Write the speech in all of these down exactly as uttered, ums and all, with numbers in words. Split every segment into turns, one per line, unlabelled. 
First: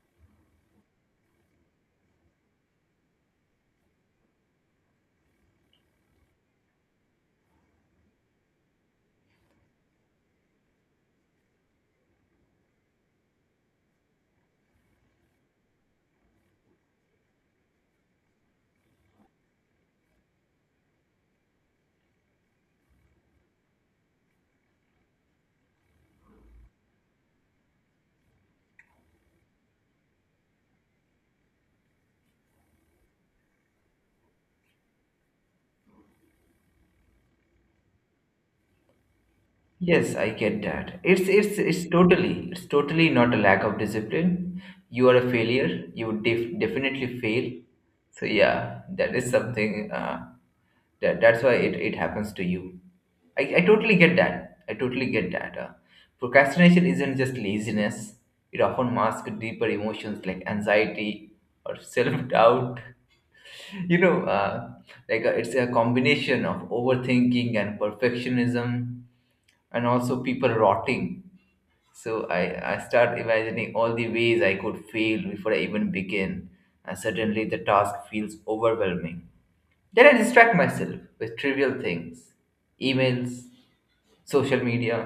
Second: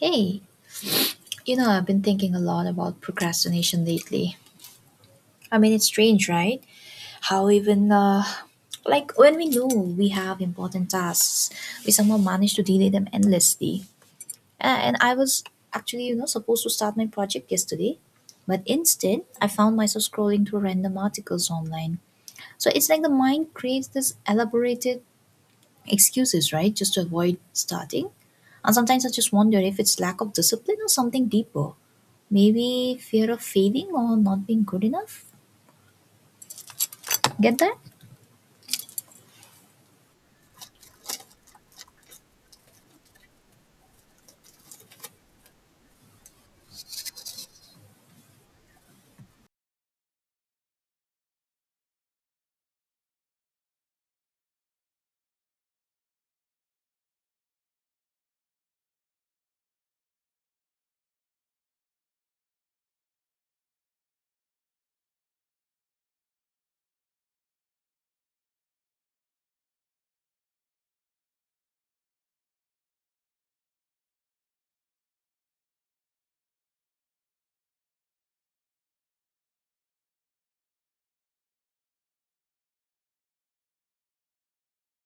Hey, you know, I've been thinking a lot about procrastination lately. I mean, it's strange, right? How even, uh, like, when we know we have important tasks, we somehow manage to delay them endlessly. A- And I was actually, you know, supposed to start my project yesterday, but instead, I found myself scrolling through random articles online. So it's like the mind creates this elaborated excuses, right? Just to avoid starting. And sometimes I just wonder if it's lack of discipline or something deeper. Maybe fear of failing or not being good enough. Get that?
Yes, I get that. It's it's it's totally it's totally not a lack of discipline. You are a failure. You def- definitely fail. So yeah, that is something. Uh, that that's why it, it happens to you. I, I totally get that. I totally get that. Uh, procrastination isn't just laziness. It often masks deeper emotions like anxiety or self doubt you know uh, like uh, it's a combination of overthinking and perfectionism, and also people rotting. So i i start imagining all the ways I could fail before I even begin, and suddenly the task feels overwhelming. Then I distract myself with trivial things: emails, social media,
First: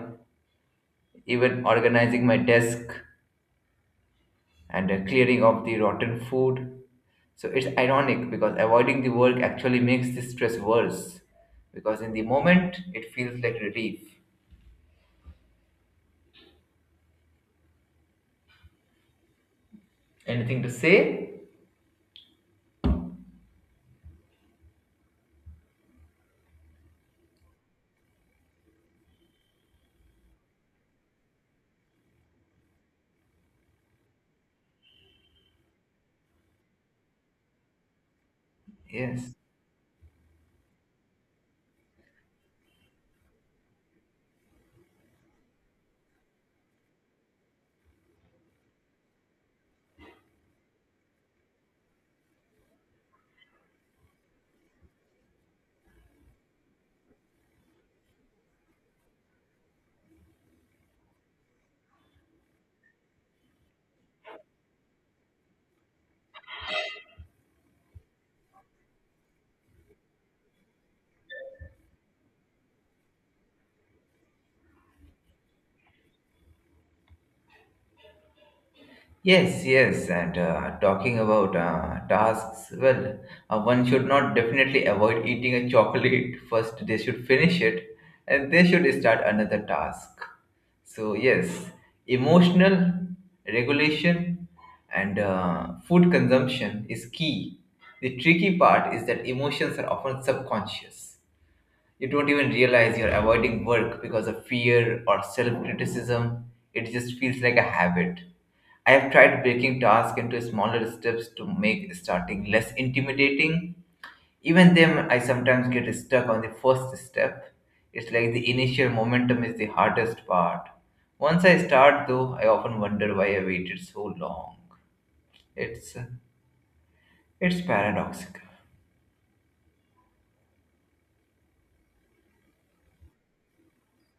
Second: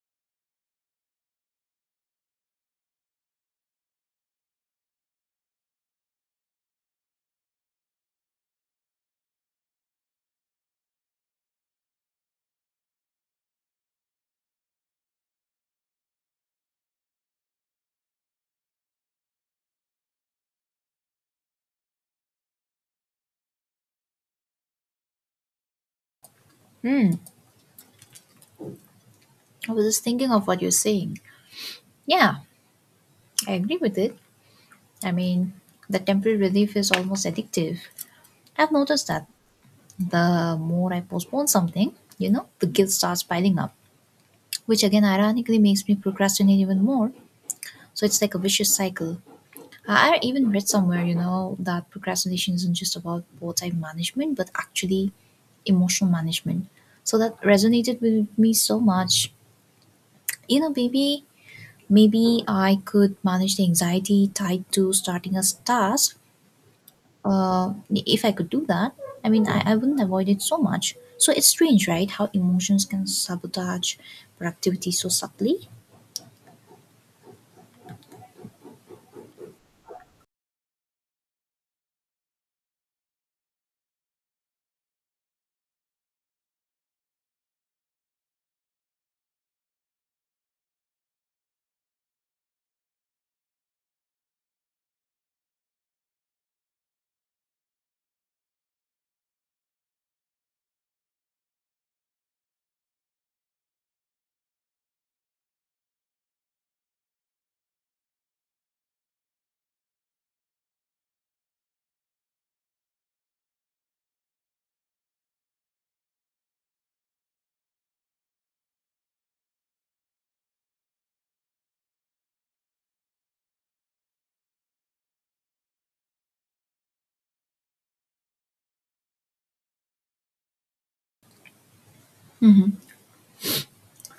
even organizing my desk, and uh, clearing of the rotten food. So it's ironic because avoiding the work actually makes the stress worse, because in the moment it feels like relief. Anything to say?
Hmm. I was just thinking of what you're saying. Yeah, I agree with it. I mean, the temporary relief is almost addictive. I've noticed that
Yes.
the more I postpone something, you know, the guilt starts piling up, which again ironically makes me procrastinate even more. So it's like a vicious cycle. I even read somewhere, you know, that procrastination isn't just about poor time management, but actually emotional management. So that resonated with me so much. You know, maybe maybe I could manage the anxiety tied to starting a task. Uh, if I could do that, I mean, I, I wouldn't avoid it so much. So it's strange, right? How emotions can sabotage productivity so subtly,
Yes, yes, and uh, talking about uh, tasks, well, uh, one should not definitely avoid eating a chocolate first. They should finish it, and they should start another task. So yes, emotional regulation and uh, food consumption is key. The tricky part is that emotions are often subconscious. You don't even realize you're avoiding work because of fear or self criticism. It just feels like a habit. I have tried breaking tasks into smaller steps to make starting less intimidating. Even then, I sometimes get stuck on the first step. It's like the initial momentum is the hardest part. Once I start, though, I often wonder why I waited so long. It's it's paradoxical.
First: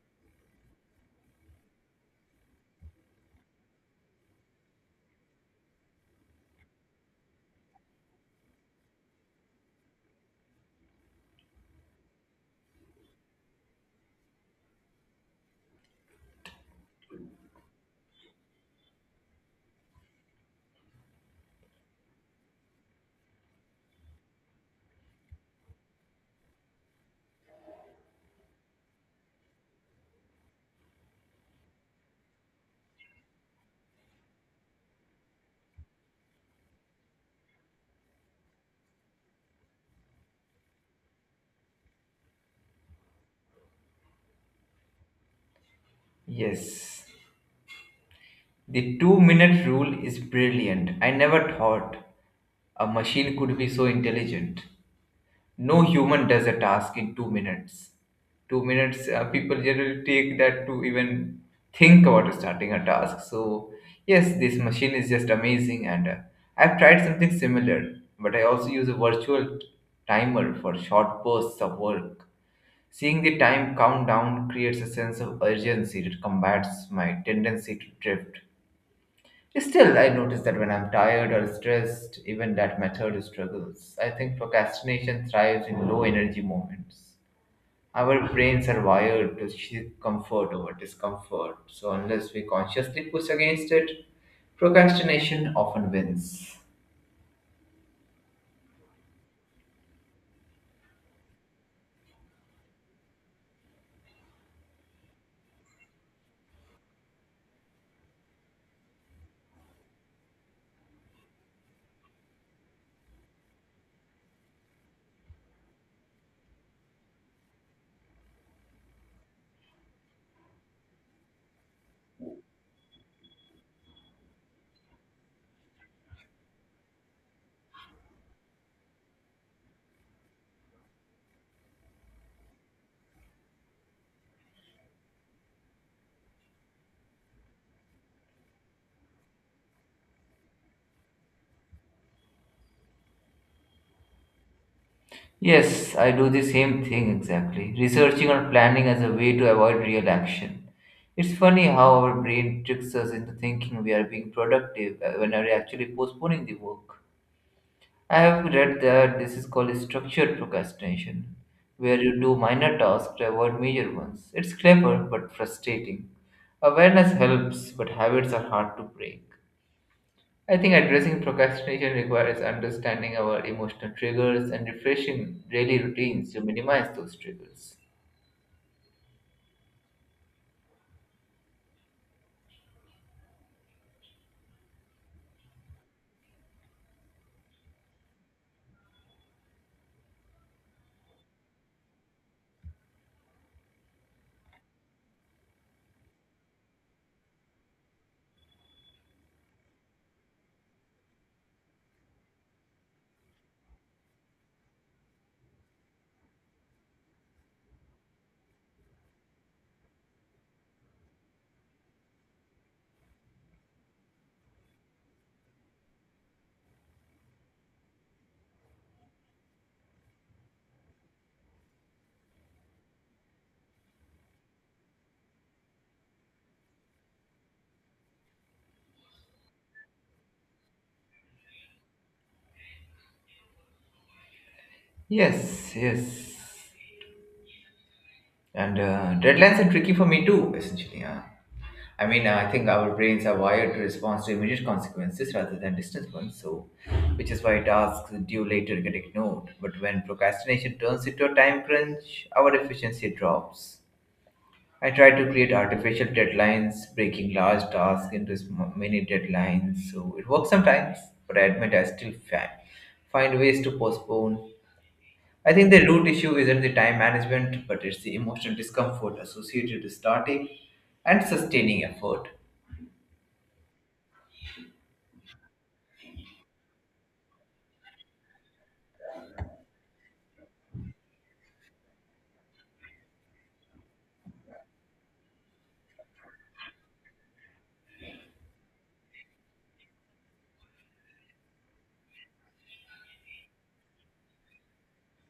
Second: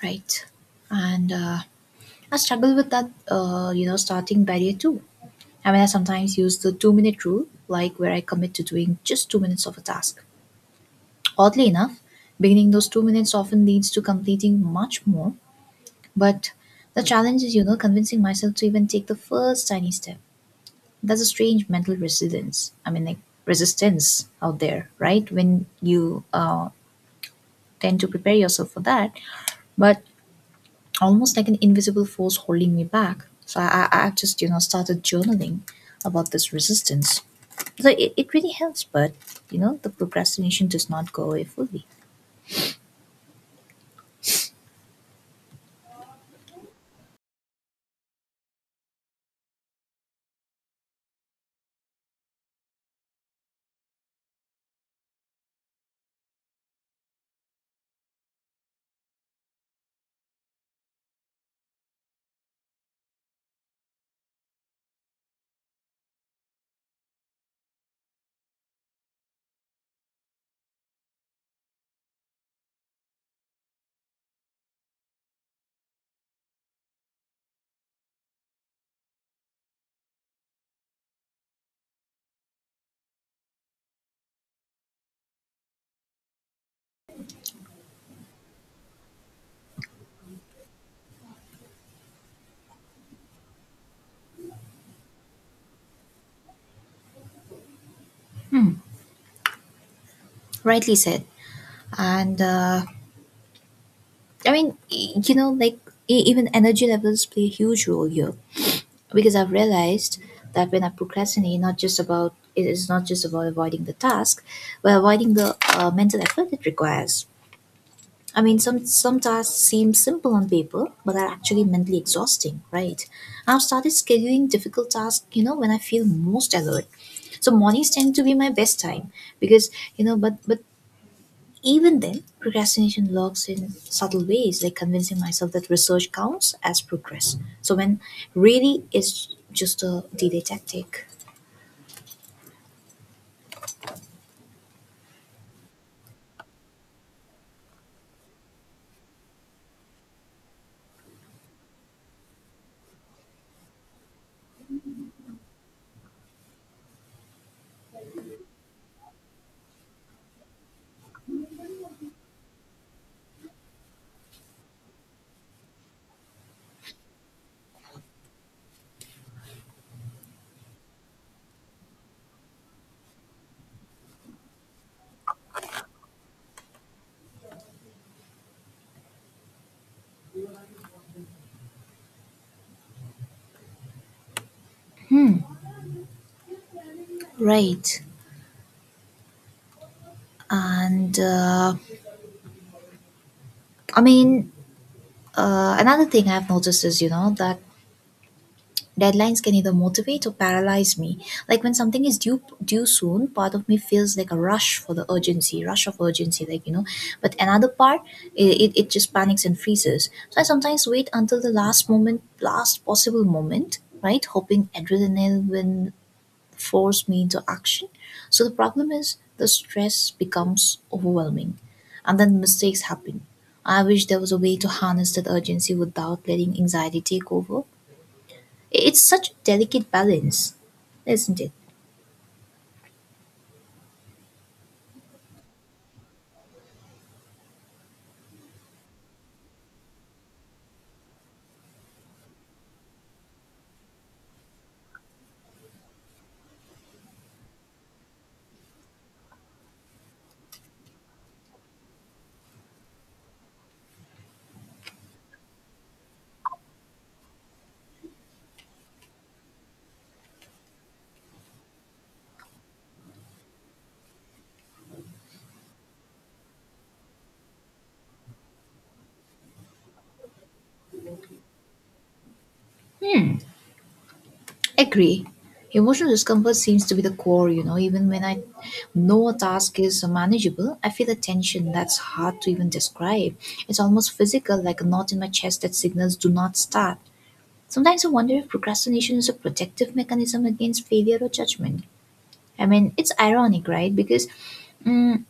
right? And uh, I struggle with that, uh, you know, starting barrier too. I mean, I sometimes use the two minute rule, like where I commit to doing just two minutes of a task. Oddly enough, beginning those two minutes often leads to completing much more, but the challenge is, you know, convincing myself to even take the first tiny step. That's a strange mental resilience. I mean, like resistance out there, right? When you uh, tend to prepare yourself for that, but almost like an invisible force holding me back. So I, I- I've just, you know, started journaling about this resistance. So it, it really helps, but, you know, the procrastination does not go away fully.
Yes. The two minute rule is brilliant. I never thought a machine could be so intelligent. No human does a task in two minutes. Two minutes, uh, people generally take that to even think about starting a task. So, yes, this machine is just amazing. And uh, I've tried something similar, but I also use a virtual timer for short bursts of work. Seeing the time countdown creates a sense of urgency that combats my tendency to drift. Still, I notice that when I'm tired or stressed, even that method struggles. I think procrastination thrives in low energy moments. Our brains are wired to seek comfort over discomfort, so unless we consciously push against it, procrastination often wins.
Rightly said. And uh, I mean, e- you know, like e- even energy levels play a huge role here because I've realized that when I procrastinate, not just about it is not just about avoiding the task, but avoiding the uh, mental effort it requires. I mean, some some tasks seem simple on paper, but are actually mentally exhausting, right? I've started scheduling difficult tasks, you know, when I feel most alert. So mornings tend to be my best time because you know, but but even then, procrastination lurks in subtle ways, like convincing myself that research counts as progress. So when really it's just a delay tactic.
Yes, I do the same thing exactly, researching or planning as a way to avoid real action. It's funny how our brain tricks us into thinking we are being productive uh, when we're actually postponing the work. I have read that this is called structured procrastination, where you do minor tasks to avoid major ones. It's clever but frustrating. Awareness helps, but habits are hard to break. I think addressing procrastination requires understanding our emotional triggers and refreshing daily routines to minimize those triggers.
Right. And uh, I mean, uh, another thing I've noticed is, you know, that deadlines can either motivate or paralyze me. Like when something is due due soon, part of me feels like a rush for the urgency, rush of urgency, like you know. But another part, it, it, it just panics and freezes. So I sometimes wait until the last moment, last possible moment, right? Hoping adrenaline will force me into action. So the problem is the stress becomes overwhelming, and then mistakes happen. I wish there was a way to harness that urgency without letting anxiety take over. It's such a delicate balance, isn't it?
Yes, yes. And uh, deadlines are tricky for me too, essentially. Huh? I mean, I think our brains are wired to respond to immediate consequences rather than distant ones, so which is why tasks due later get ignored. But when procrastination turns into a time crunch, our efficiency drops. I try to create artificial deadlines, breaking large tasks into sm- mini deadlines, so it works sometimes, but I admit I still fa- find ways to postpone. I think the root issue isn't the time management, but it's the emotional discomfort associated with starting and sustaining effort.
Agree. Emotional discomfort seems to be the core, you know. Even when I know a task is manageable, I feel a tension that's hard to even describe. It's almost physical, like a knot in my chest that signals do not start. Sometimes I wonder if procrastination is a protective mechanism against failure or judgment. I mean, it's ironic, right? Because mm,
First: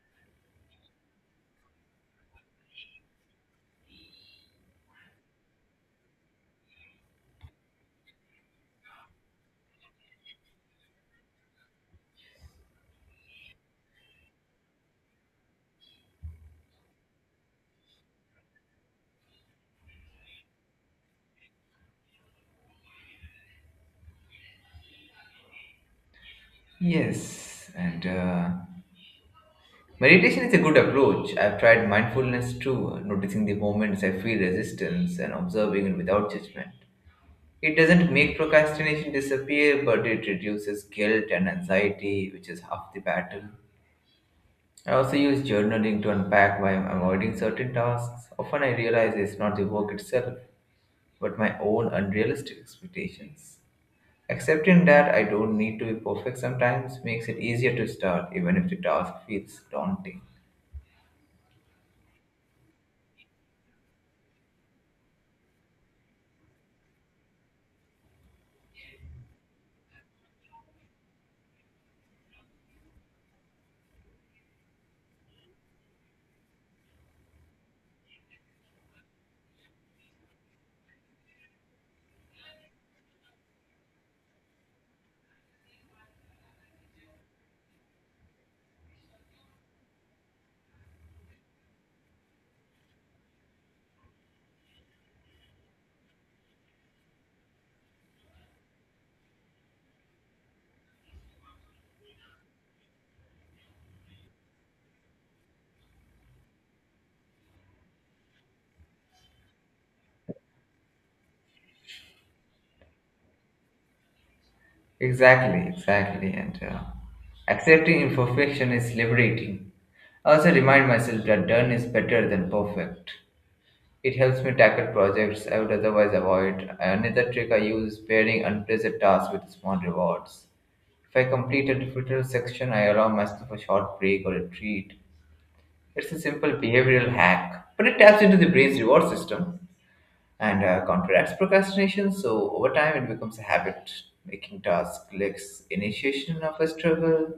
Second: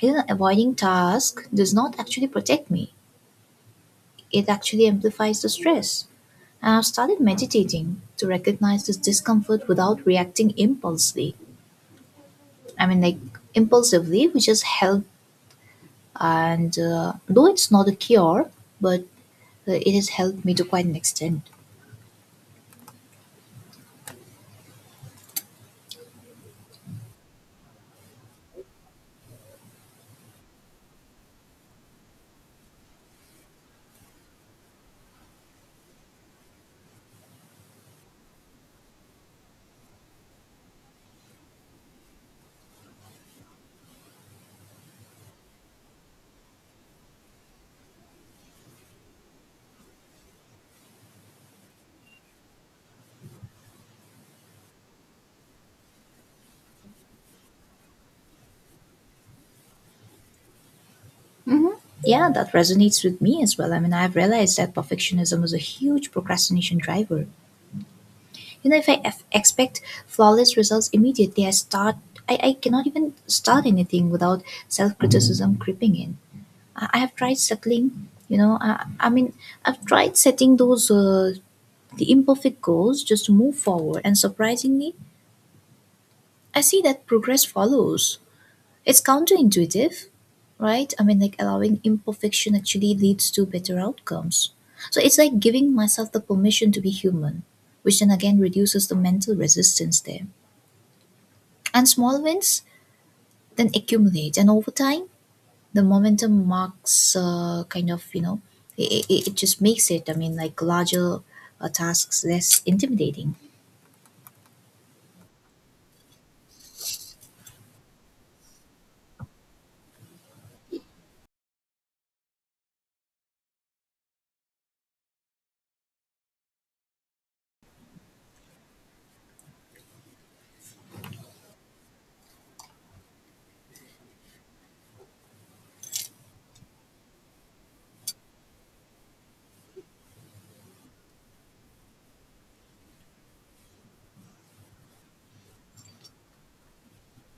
you know, avoiding task does not actually protect me. It actually amplifies the stress. I have started meditating to recognize this discomfort without reacting impulsively. I mean, like impulsively, which has helped. And uh, Though it's not a cure, but uh, it has helped me to quite an extent.
Yes, and uh, meditation is a good approach. I've tried mindfulness too, noticing the moments I feel resistance and observing it without judgment. It doesn't make procrastination disappear, but it reduces guilt and anxiety, which is half the battle. I also use journaling to unpack why I'm avoiding certain tasks. Often I realize it's not the work itself, but my own unrealistic expectations. Accepting that I don't need to be perfect sometimes makes it easier to start, even if the task feels daunting.
Hmm. Yeah, that resonates with me as well. I mean, I've realized that perfectionism is a huge procrastination driver. You know, if I f- expect flawless results immediately, I start. I, I cannot even start anything without self criticism creeping in. I I have tried circling, you know, I, I mean, I've tried setting those, uh, the imperfect goals just to move forward. And surprisingly, I see that progress follows. It's counterintuitive, right? I mean, like allowing imperfection actually leads to better outcomes. So it's like giving myself the permission to be human, which then again reduces the mental resistance there. And small wins then accumulate. And over time, the momentum marks uh, kind of you know it, it it just makes it I mean like larger uh, tasks less intimidating.
Exactly, exactly. And uh, accepting imperfection is liberating. I also remind myself that done is better than perfect. It helps me tackle projects I would otherwise avoid. Another trick I use is pairing unpleasant tasks with small rewards. If I complete a difficult section, I allow myself a short break or a treat. It's a simple behavioral hack, but it taps into the brain's reward system, and uh, counteracts procrastination. So over time, it becomes a habit, making task less initiation of a struggle.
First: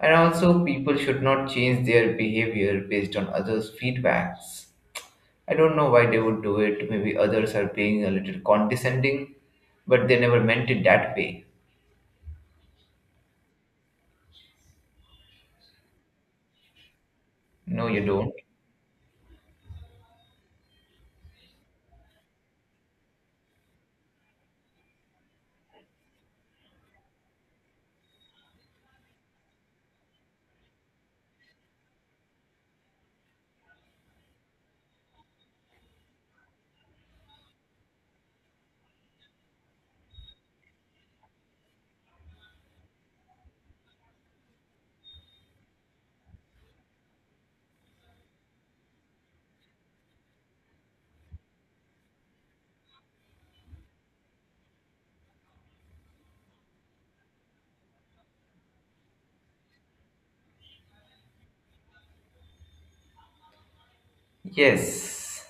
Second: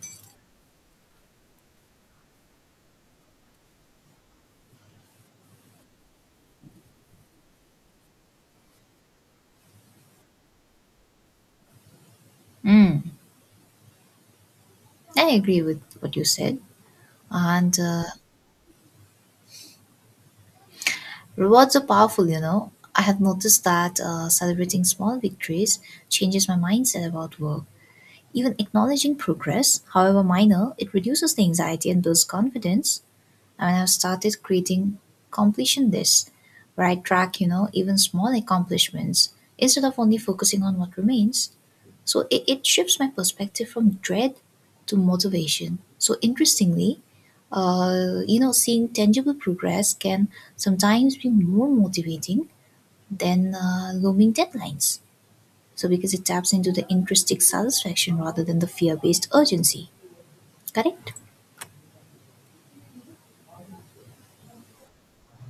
And also, people should not change their behavior based on others' feedbacks. I don't know why they would do it. Maybe others are being a little condescending, but they never meant it that way.
mm, I agree with what you said. And
No,
uh,
you don't.
Rewards are powerful, you know. I have noticed that uh, celebrating small victories changes my mindset about work. Even acknowledging progress, however minor, it reduces the anxiety and builds confidence. And I've started creating completion lists where I track, you know, even small accomplishments instead of only focusing on what remains. So it, it shifts my perspective from dread to motivation. So interestingly, uh, you know, seeing tangible progress can sometimes be more motivating than uh, looming deadlines. So because it taps into the intrinsic satisfaction rather than the fear-based urgency. Correct?
Yes,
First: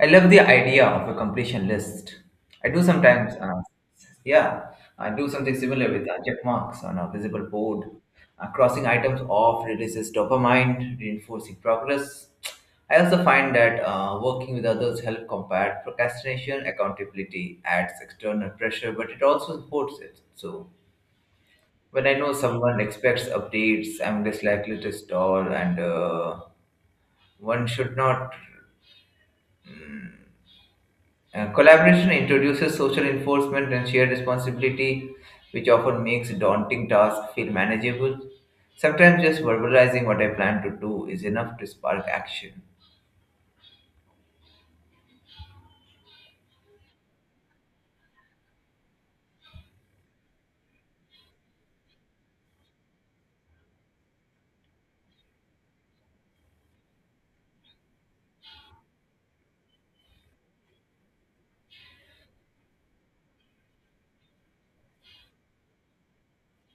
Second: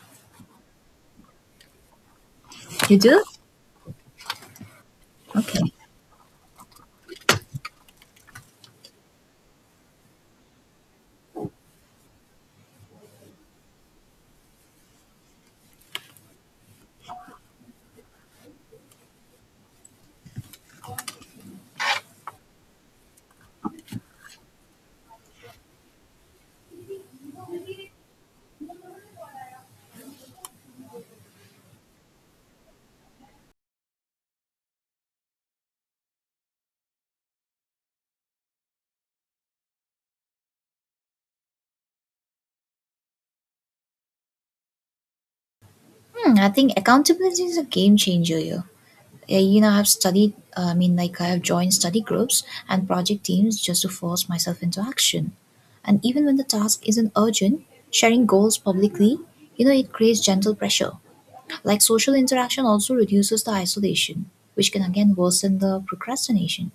I love the idea of a completion list. I do
You do?
sometimes, uh, yeah, I do something
Okay.
similar with uh, check marks on a visible board. Uh, crossing items off releases dopamine, reinforcing progress. I also find that uh, working with others help combat procrastination. Accountability adds external pressure, but it also supports it. So when I know someone expects updates, I'm less likely to stall, and uh, one should not Uh, collaboration introduces social enforcement and shared responsibility, which often makes daunting tasks feel manageable. Sometimes just verbalizing what I plan to do is enough to spark action.
Hmm, I think accountability is a game changer here. Uh, You know, I've studied, uh, I mean, like I have joined study groups and project teams just to force myself into action. And even when the task isn't urgent, sharing goals publicly, you know, it creates gentle pressure. Like social interaction also reduces the isolation, which can again worsen the procrastination.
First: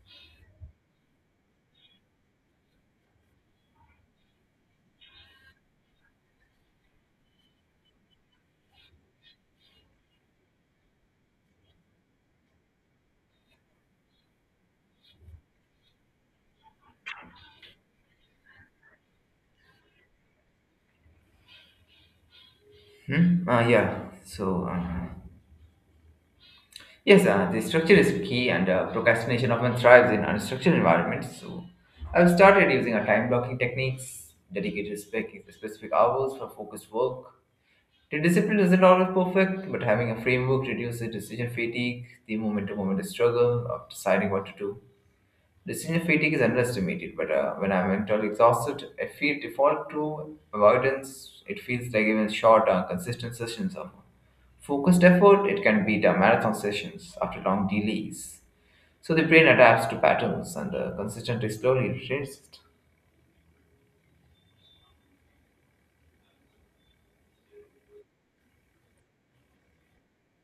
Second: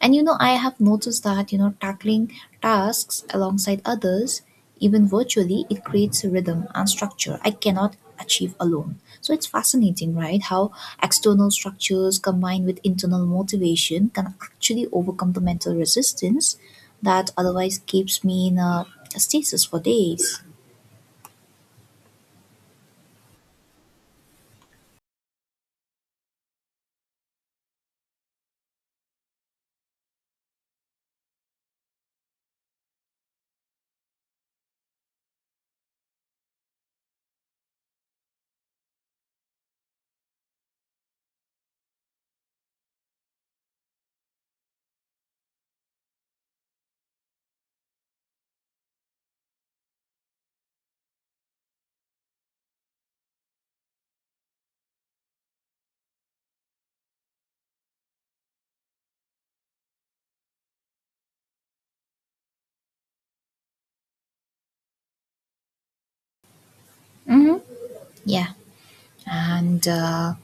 And you know, I have noticed that, you know, tackling tasks alongside others, even virtually, it creates a rhythm and structure I cannot achieve alone. So it's fascinating, right? How external structures combined with internal motivation can actually overcome the mental resistance that otherwise keeps me in a stasis for days.
Hmm? Uh, yeah, so uh, yes, uh, the structure is key, and uh, procrastination often thrives in unstructured environments. So I've started using a time blocking techniques, dedicated spec- specific hours for focused work. The discipline isn't always perfect, but having a framework reduces decision fatigue, the moment to moment struggle of deciding what to do. Decision fatigue is underestimated, but uh, when I'm mentally exhausted, I feel default to avoidance. It feels like even short, uh, consistent sessions of focused effort, it can beat our marathon sessions after long delays. So the brain adapts to patterns, and uh, consistent is slowly retrains it.
Hmm. Yeah. And uh,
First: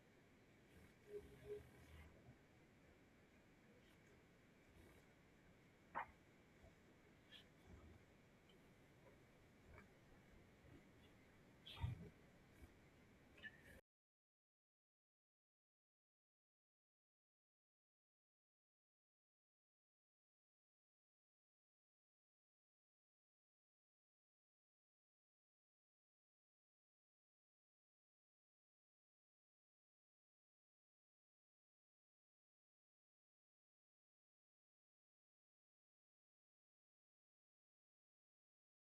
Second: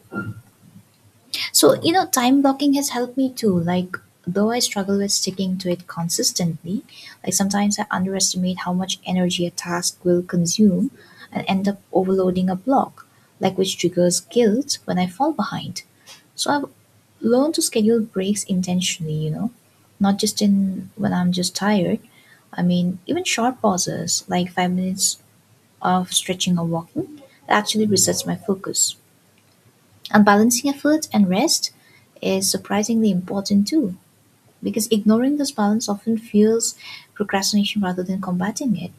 So, you know, time blocking has helped me too. Like, though I struggle with sticking to it consistently, like sometimes I underestimate how much energy a task will consume and end up overloading a block, like which triggers guilt when I fall behind. So, I've learned to schedule breaks intentionally, you know, not just in when I'm just tired. I mean, even short pauses, like five minutes of stretching or walking, that actually resets my focus. And balancing effort and rest is surprisingly important too, because ignoring this balance often fuels procrastination rather than combating it.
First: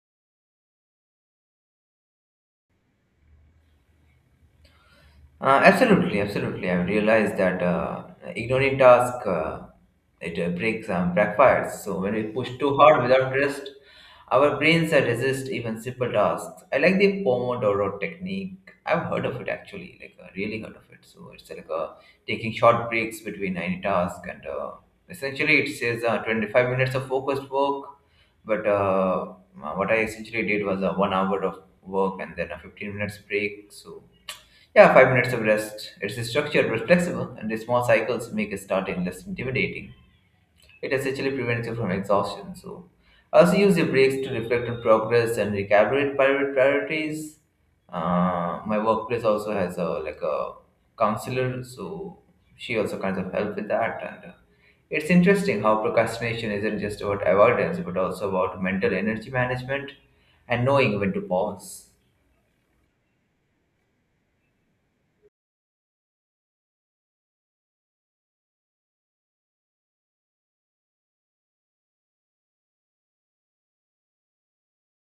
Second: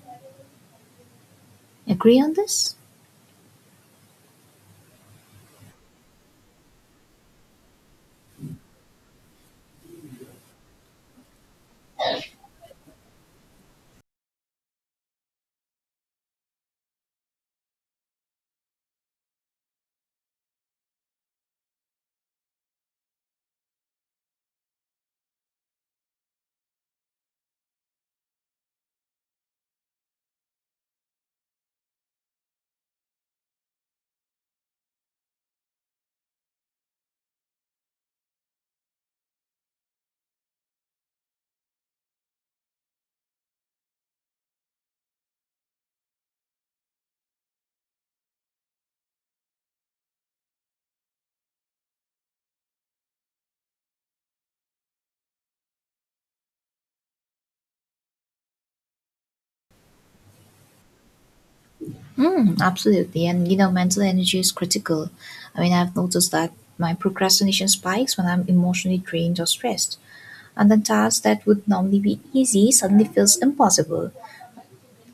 Agree on this?
Uh, absolutely, absolutely. I've realized that uh, ignoring task uh, it uh, breaks um, backfires. So when we push too hard without rest, our brains uh, resist even simple tasks. I like the Pomodoro technique. I've heard of it actually, like uh, really heard of it. So it's like uh, taking short breaks between any task, and uh, essentially it says uh, twenty-five minutes of focused work. But uh, what I essentially did was uh, one hour of work and then a fifteen minutes break. So yeah, five minutes of rest. It's structured but flexible, and the small cycles make starting less intimidating. It essentially prevents you from exhaustion. So, I also use the breaks to reflect on progress and recalibrate prior- priorities. Uh, my workplace also has a like a counselor, so she also kind of help with that. And uh, it's interesting how procrastination isn't just about avoidance, but also about mental energy management and knowing when to pause.
Mm, absolutely. And you know, mental energy is critical. I mean, I've noticed that my procrastination spikes when I'm emotionally drained or stressed. And then tasks that would normally be easy suddenly feels impossible.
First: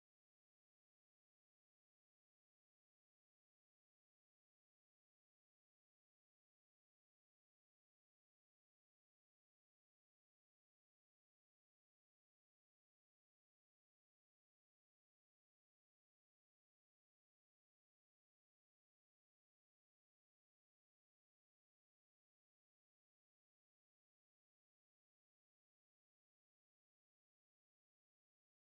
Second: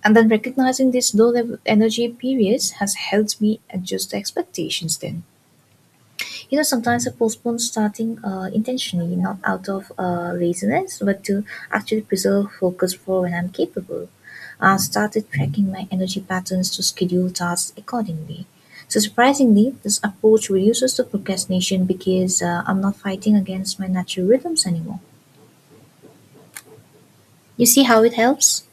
And then recognizing these low level energy periods has helped me adjust the expectations then. You know, sometimes I postpone starting uh, intentionally, not out of uh, laziness, but to actually preserve focus for when I'm capable. I started tracking my energy patterns to schedule tasks accordingly. So, surprisingly, this approach reduces the procrastination because uh, I'm not fighting against my natural rhythms anymore. You see how it helps?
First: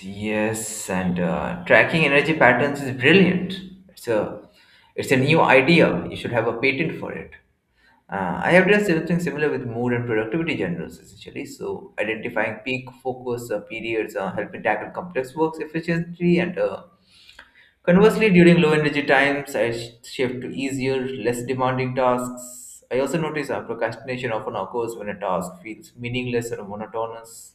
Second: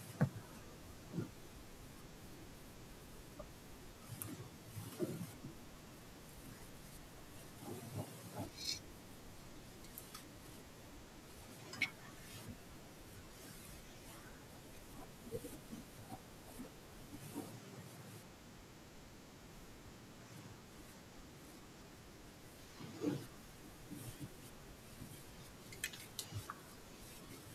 Yes, and uh, tracking energy patterns is brilliant. It's a it's a new idea. You should have a patent for it. Uh, I have done something similar with mood and productivity journals, essentially. So, identifying peak focus uh, periods, uh, helping tackle complex works efficiently, and uh, conversely, during low energy times, I sh- shift to easier, less demanding tasks. I also notice uh, procrastination often occurs when a task feels meaningless or monotonous.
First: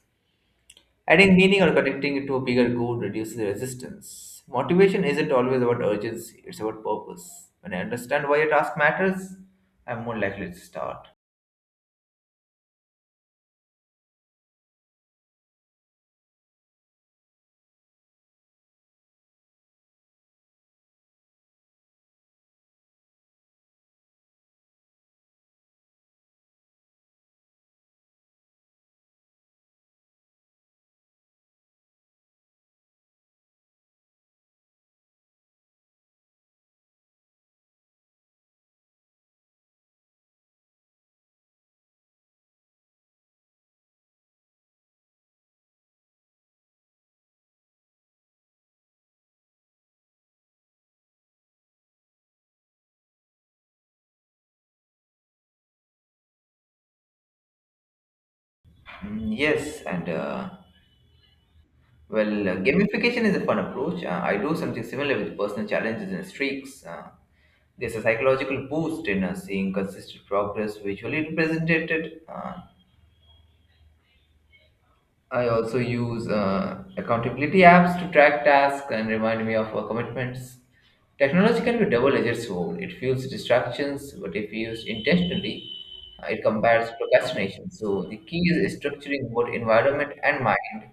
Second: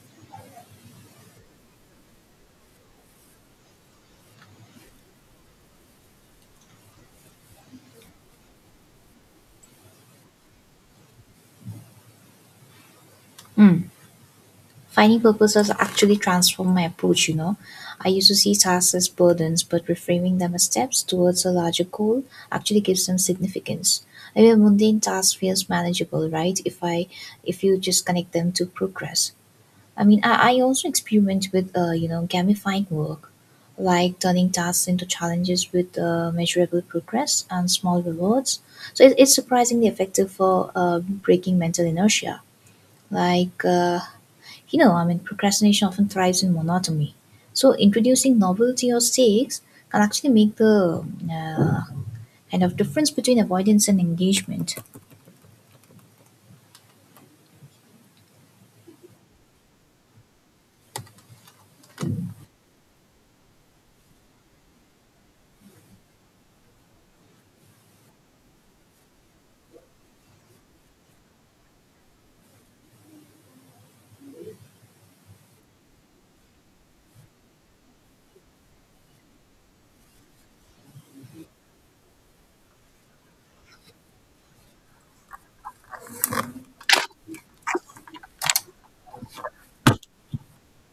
Adding meaning or connecting it to a bigger goal reduces resistance. Motivation isn't always about urgency, it's about purpose. When I understand why a task matters, I'm more likely to start.
Hmm. Finding purpose has actually transformed my approach, you know. I used to see tasks as burdens, but reframing them as steps towards a larger goal actually gives them significance. I mean, mundane tasks feels manageable, right? If I, if you just connect them to progress. I mean, I, I also experiment with, uh, you know, gamifying work, like turning tasks into challenges with uh, measurable progress and small rewards. So it, it's surprisingly effective for uh, breaking mental inertia. Like uh, you know, I mean, procrastination often thrives in monotony. So, introducing novelty or stakes can actually make the uh, kind of difference between avoidance and engagement.
Mm, yes, and uh, well, uh, gamification is a fun approach. Uh, I do something similar with personal challenges and streaks. Uh, there's a psychological boost in uh, seeing consistent progress visually represented. Uh, I also use uh, accountability apps to track tasks and remind me of our commitments. Technology can be a double-edged sword. It fuels distractions, but if used intentionally, uh, it combats procrastination. So the key is structuring both environment and mind.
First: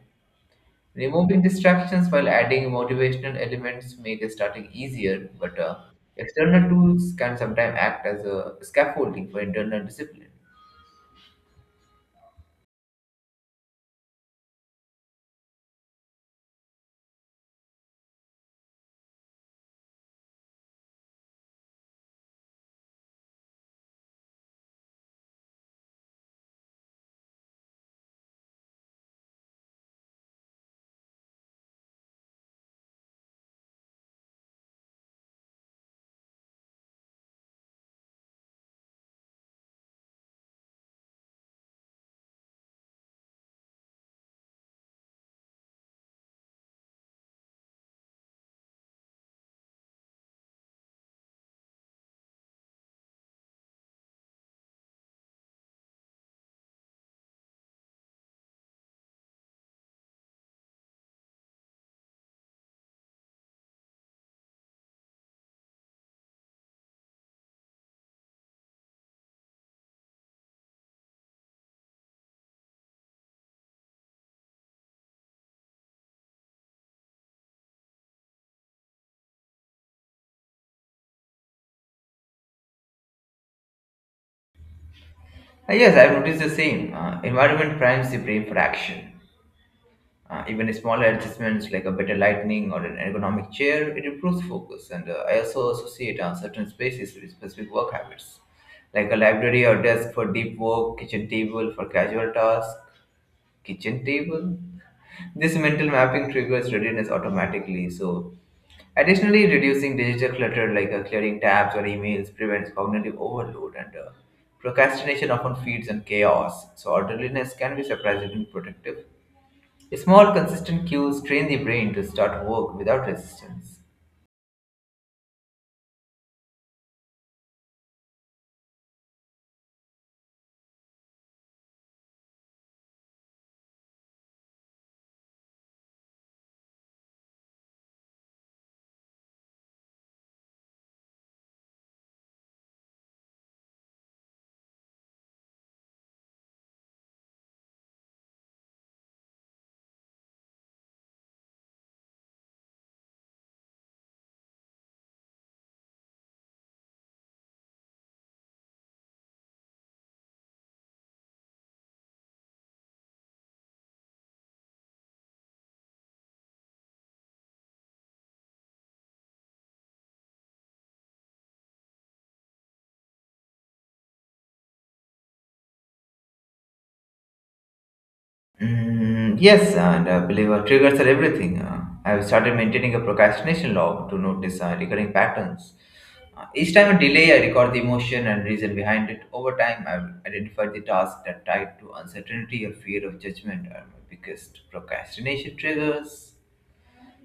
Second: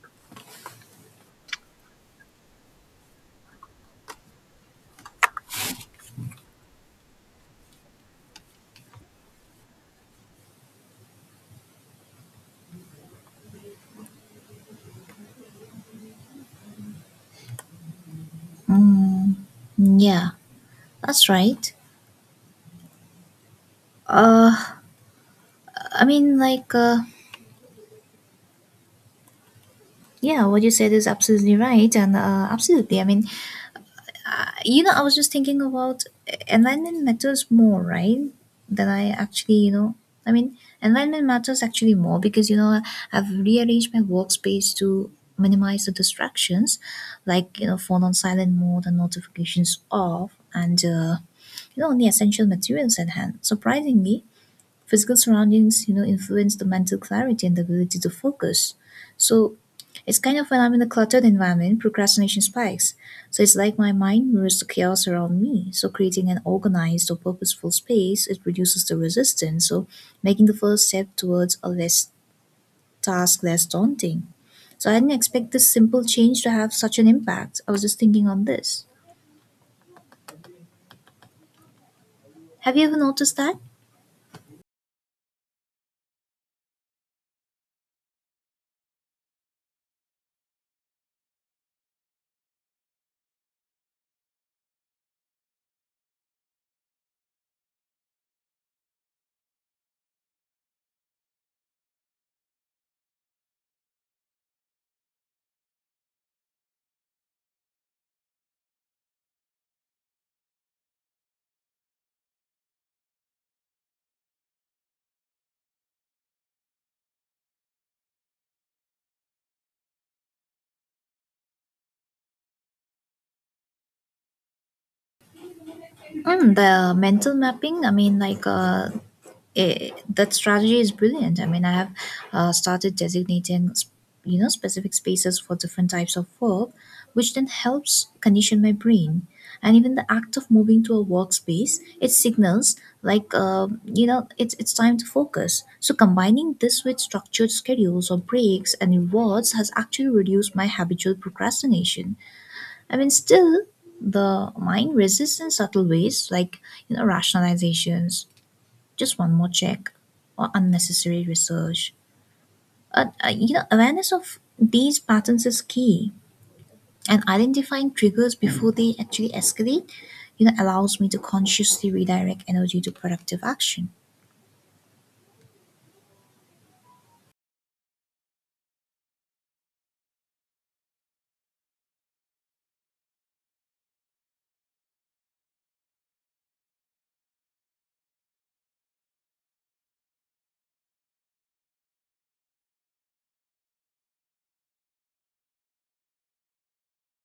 Removing distractions while adding motivational elements make starting easier, but uh, external tools can sometimes act as a scaffolding for internal discipline.
Mm, yeah, that's right. Uh, I mean, like, uh, yeah, what you said is absolutely right, and uh, absolutely. I mean, You know, I was just thinking about environment matters more, right? Than I actually, you know, I mean, Environment matters actually more because, you know, I've rearranged my workspace to minimize the distractions, like, you know, phone on silent mode and notifications off, and, uh, you know, only essential materials at hand. Surprisingly, physical surroundings, you know, influence the mental clarity and the ability to focus. So, it's kind of when I'm in a cluttered environment, procrastination spikes. So it's like my mind mirrors the chaos around me. So creating an organized or purposeful space, it reduces the resistance. So making the first step towards a less task less daunting. So I didn't expect this simple change to have such an impact. I was just thinking on this. Have you ever noticed that?
Uh, yes, I've noticed the same. Uh, environment primes the brain for action. Uh, even smaller adjustments like a better lighting or an ergonomic chair, it improves focus. And uh, I also associate uh, certain spaces with specific work habits, like a library or desk for deep work, kitchen table for casual tasks, kitchen table. This mental mapping triggers readiness automatically. So, additionally, reducing digital clutter like uh, clearing tabs or emails prevents cognitive overload, and uh, procrastination often feeds on chaos. So, orderliness can be surprisingly productive. Small, consistent cues train the brain to start work without resistance.
Um, the mental mapping, I mean, like, uh, eh, that strategy is brilliant. I mean, I have uh, started designating, s- you know, specific spaces for different types of work, which then helps condition my brain. And even the act of moving to a workspace, it signals like, uh, you know, it's it's time to focus. So combining this with structured schedules or breaks and rewards has actually reduced my habitual procrastination. I mean, still, the mind resists in subtle ways, like you know, rationalizations, just one more check, or unnecessary research. Uh, uh, you know, awareness of these patterns is key, and identifying triggers before they actually escalate, you know, allows me to consciously redirect energy to productive action.
Mm, yes, and I believe uh, triggers are everything. Uh, I've started maintaining a procrastination log to notice uh, recurring patterns. Uh, each time I delay, I record the emotion and reason behind it. Over time, I've identified the tasks that tied to uncertainty or fear of judgment are my biggest procrastination triggers.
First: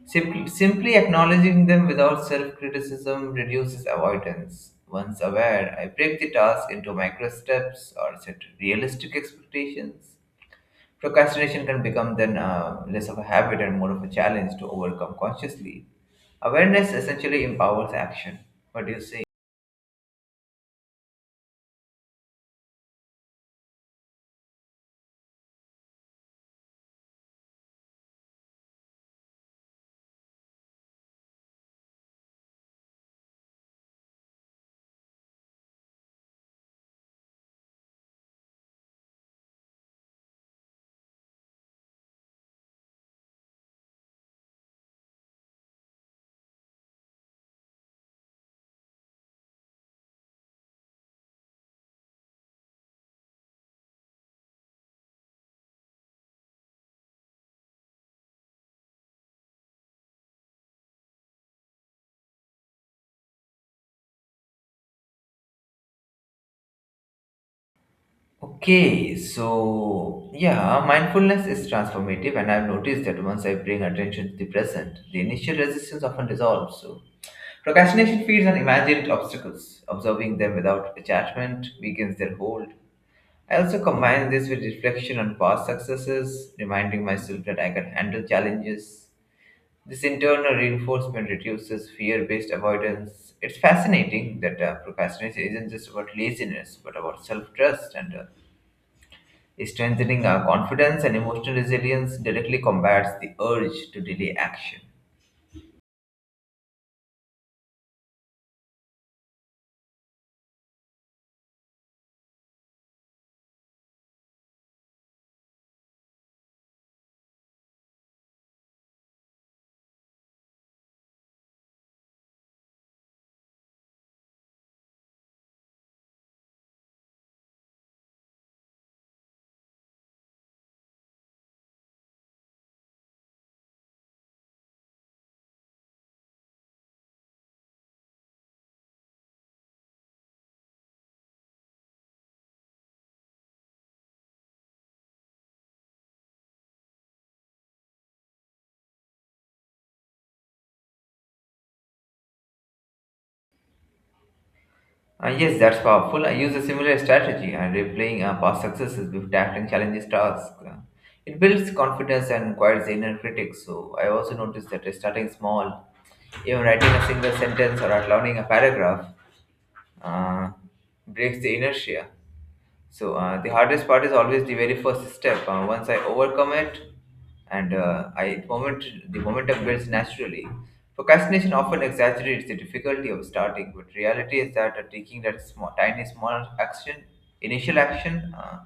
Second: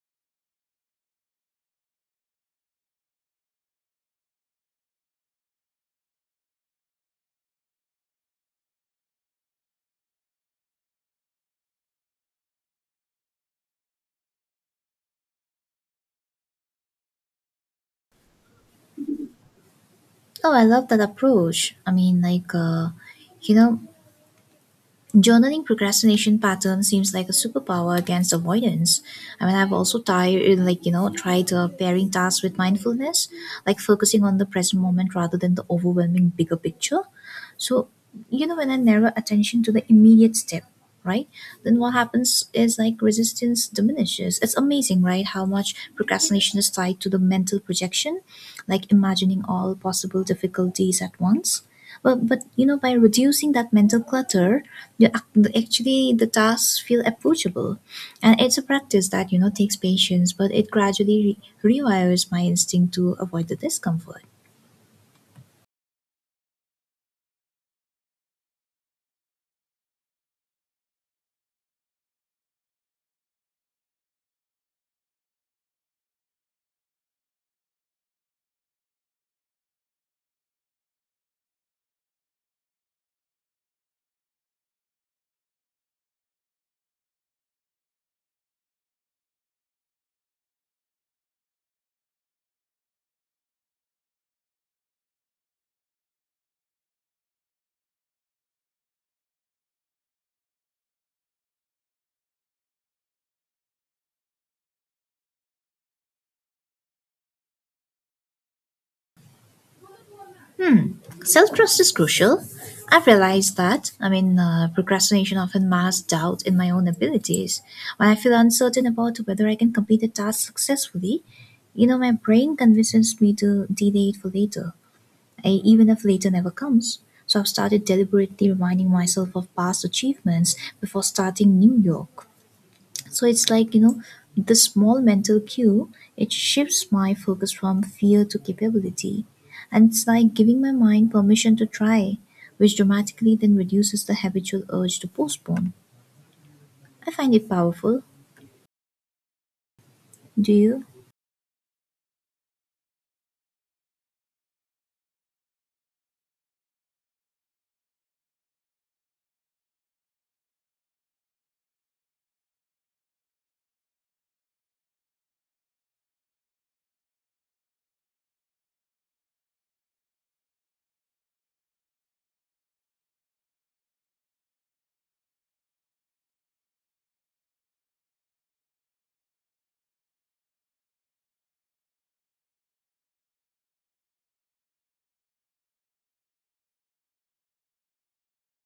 Simply, simply acknowledging them without self criticism reduces avoidance. Once aware, I break the task into micro steps or set realistic expectations. Procrastination can become then uh, less of a habit and more of a challenge to overcome consciously. Awareness essentially empowers action. What do you say?
Oh, I love that approach. I mean, like, uh, you know, journaling procrastination pattern seems like a superpower against avoidance. I mean, I've also tried, like you know, tried uh, pairing tasks with mindfulness, like focusing on the present moment rather than the overwhelming bigger picture. So, you know, when I narrow attention to the immediate step, right, then what happens is like resistance diminishes. It's amazing, right, how much procrastination is tied to the mental projection, like imagining all possible difficulties at once. But, but you know, by reducing that mental clutter, yeah, ac- the- actually, the tasks feel approachable, and it's a practice that you know takes patience, but it gradually re- rewires my instinct to avoid the discomfort.
Okay, so yeah, mindfulness is transformative, and I've noticed that once I bring attention to the present, the initial resistance often dissolves. So, procrastination feeds on imagined obstacles. Observing them without attachment weakens their hold. I also combine this with reflection on past successes, reminding myself that I can handle challenges. This internal reinforcement reduces fear based avoidance. It's fascinating that uh, procrastination isn't just about laziness, but about self trust and uh, strengthening our confidence and emotional resilience directly combats the urge to delay action.
Hmm, self trust is crucial. I've realized that. I mean, uh, procrastination often masks doubt in my own abilities. When I feel uncertain about whether I can complete a task successfully, you know, my brain convinces me to delay it for later. E- even if later never comes. So I've started deliberately reminding myself of past achievements before starting New York. So it's like, you know, this small mental cue, it shifts my focus from fear to capability. And it's like giving my mind permission to try, which dramatically then reduces the habitual urge to postpone. I find it powerful. Do you?
Uh, yes, that's powerful. I use a similar strategy, uh, replaying uh, past successes before tackling challenges tasks. Uh, it builds confidence and quiets the inner critic. So I also noticed that uh, starting small, even writing a single sentence or outlining a paragraph, uh, breaks the inertia. So uh, the hardest part is always the very first step. Uh, once I overcome it, and uh, I moment the momentum builds naturally. Procrastination often exaggerates the difficulty of starting, but reality is that uh, taking that small, tiny, small action, initial action, uh,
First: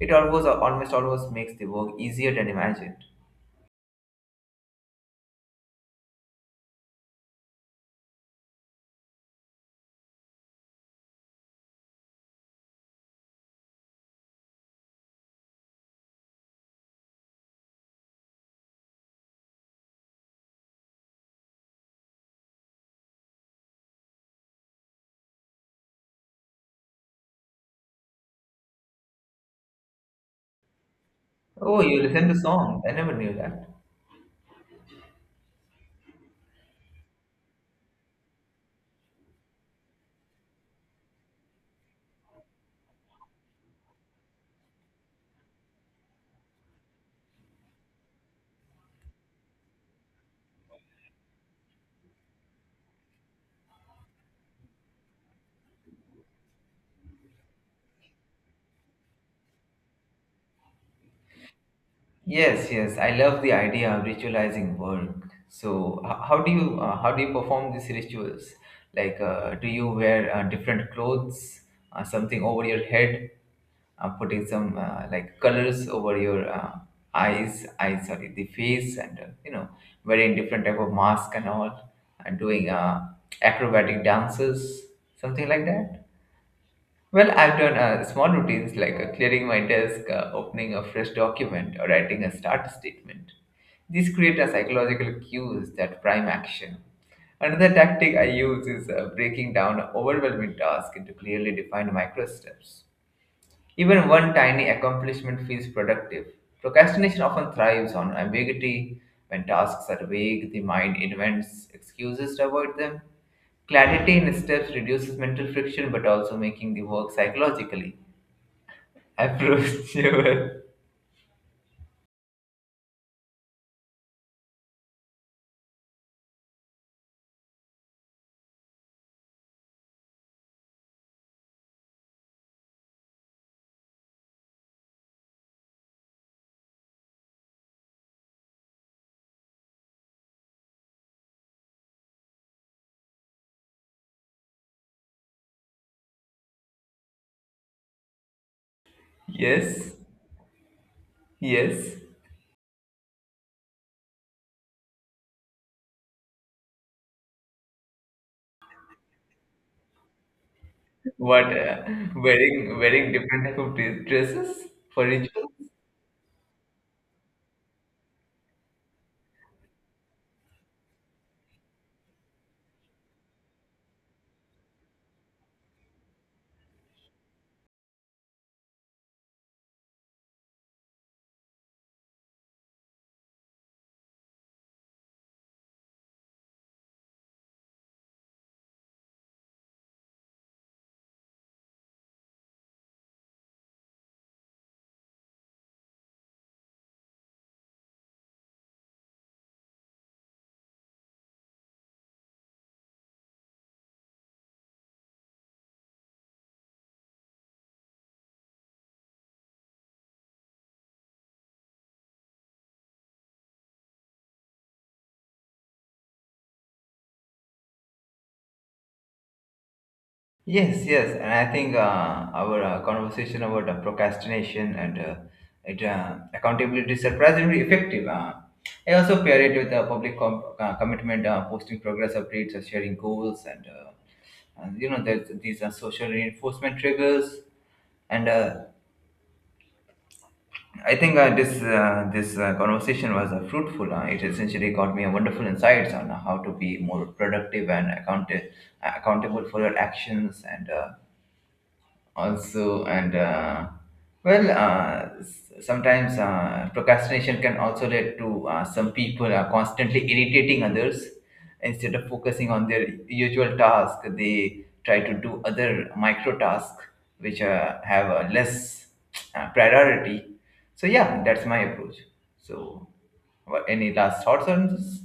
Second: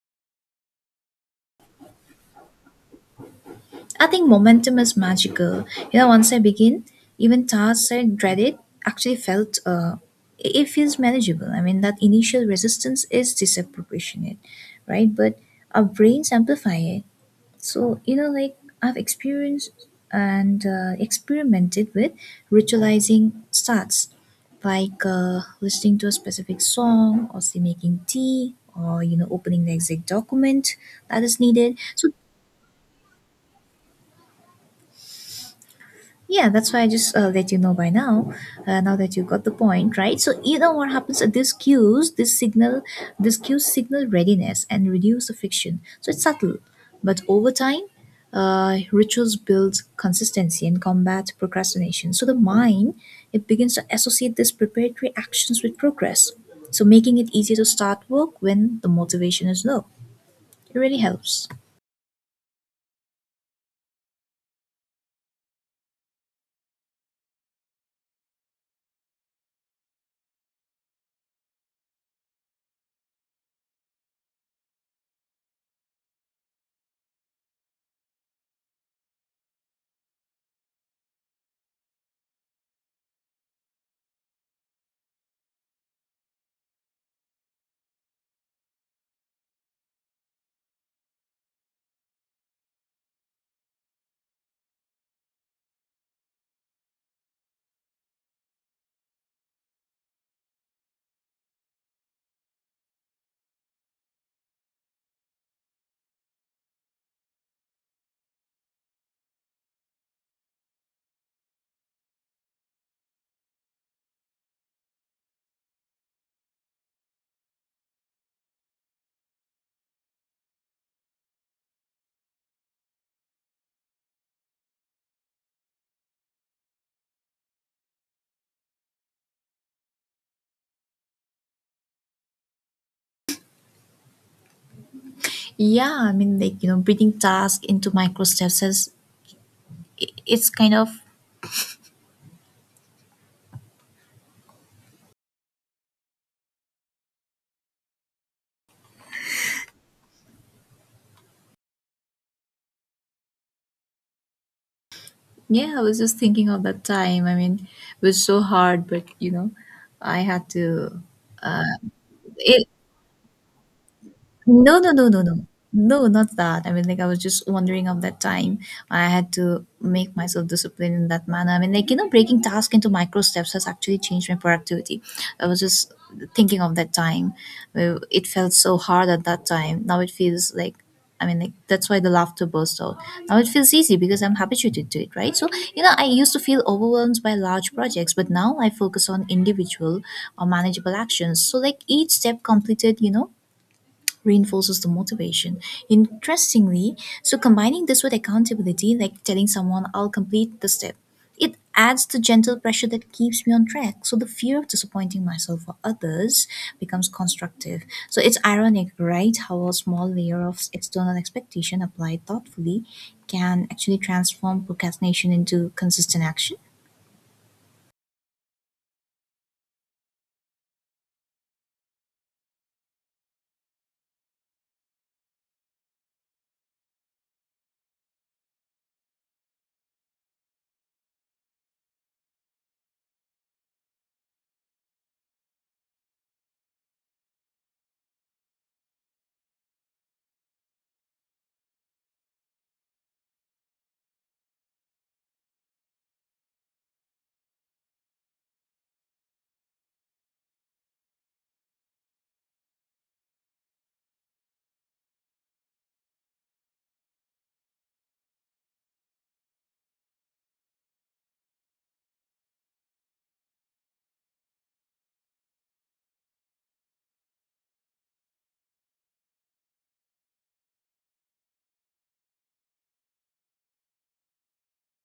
it almost almost almost makes the work easier than imagined.
I think momentum is magical. You know, once I begin, even tasks I dreaded actually felt uh, it it feels manageable. I mean, that initial resistance is disproportionate, right? But our brains amplify it. So you know, like I've experienced and uh, experimented with ritualizing starts, like uh, listening to a specific song, or say making tea, or you know, opening the exact document that is needed.
Oh, you
So
listen to song. I never knew that.
yeah, that's why I just uh, let you know by now. Uh, now that you got the point, right? So you know what happens at this cues, this signal, this cues signal readiness and reduce the friction. So it's subtle, but over time, uh, rituals build consistency and combat procrastination. So the mind it begins to associate these preparatory actions with progress. So making it easier to start work when the motivation is low. It really helps.
Yes, yes, I love the idea of ritualizing work. So, h- how do you uh, how do you perform these rituals? Like, uh, do you wear uh, different clothes, uh, something over your head, uh, putting some uh, like colors over your uh, eyes, eyes, sorry, the face, and uh, you know, wearing different type of mask and all, and doing uh, acrobatic dances, something like that? Well, I've done uh, small routines like uh, clearing my desk, uh, opening a fresh document, or writing a start statement. These create a psychological cues that prime action. Another tactic I use is uh, breaking down overwhelming tasks into clearly defined micro steps. Even one tiny accomplishment feels productive. Procrastination often thrives on ambiguity. When tasks are vague, the mind invents excuses to avoid them. Clarity in steps reduces mental friction but also making the work psychologically approachable.
Yeah, I mean, like you know, breathing task into micro steps has i- it's kind of
Yes, yes.
yeah, I was just thinking of that time. I mean, it was so hard, but you know, I had to.
What
Uh,
uh,
it
wearing wearing different type of dre- dresses
no, no,
for
no, no, no.
rituals?
No, not that. I mean, like, I was just wondering of that time. I had to make myself disciplined in that manner. I mean, like, you know, breaking tasks into micro steps has actually changed my productivity. I was just thinking of that time. Uh, It felt so hard at that time. Now it feels like, I mean, like, that's why the laughter burst out. Now it feels easy because I'm habituated to it, right? So, you know, I used to feel overwhelmed by large projects, but now I focus on individual or manageable actions. So, like, each step completed, you know, reinforces the motivation. Interestingly, so combining this with accountability, like telling someone I'll complete the step, it adds the gentle pressure that keeps me on track. So the fear of disappointing myself or others becomes constructive. So it's ironic, right? How a small layer of external expectation applied thoughtfully can actually transform procrastination into consistent action.
Yes, yes, and I think uh, our uh, conversation about uh, procrastination and uh, it, uh, accountability is surprisingly effective. Uh, I also pair it with uh, public com- uh, commitment, uh, posting progress updates, uh, sharing goals, and, uh, and you know there's, these are social reinforcement triggers. And uh, I think uh, this uh, this uh, conversation was uh, fruitful. Uh, it essentially got me a wonderful insights on how to be more productive and account- accountable for your actions and. Uh, also and uh, well uh, s- sometimes uh, procrastination can also lead to uh, some people are constantly irritating others instead of focusing on their usual task, they try to do other micro tasks which uh, have a less uh, priority. So yeah, that's my approach. So what, any last thoughts on this?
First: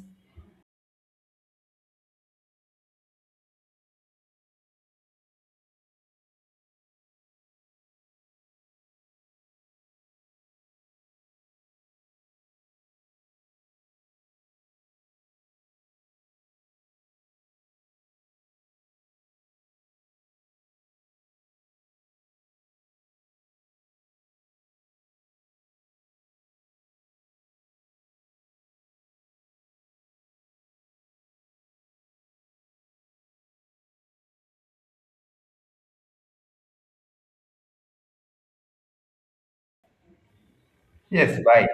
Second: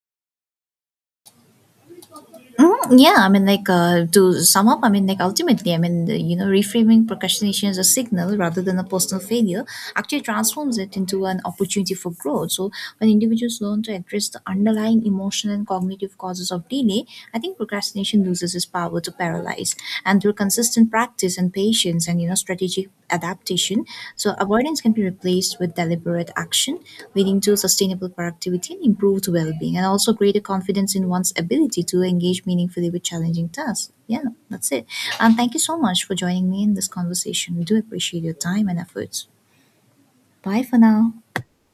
Mhm, yeah, I mean, like uh, to sum up, I mean, like ultimately, I mean, the, you know, reframing procrastination as a signal rather than a personal failure actually transforms it into an opportunity for growth. So, when individuals learn to address the underlying emotional and cognitive causes of delay, I think procrastination loses its power to paralyze. And through consistent practice and patience and you know strategic adaptation, so avoidance can be replaced with deliberate action, leading to sustainable productivity and improved well-being, and also greater confidence in one's ability to engage meaningfully with challenging tasks. Yeah, that's it. And thank you so much for joining me in this conversation. We do appreciate your time and efforts. Bye for now.
Yes, bye.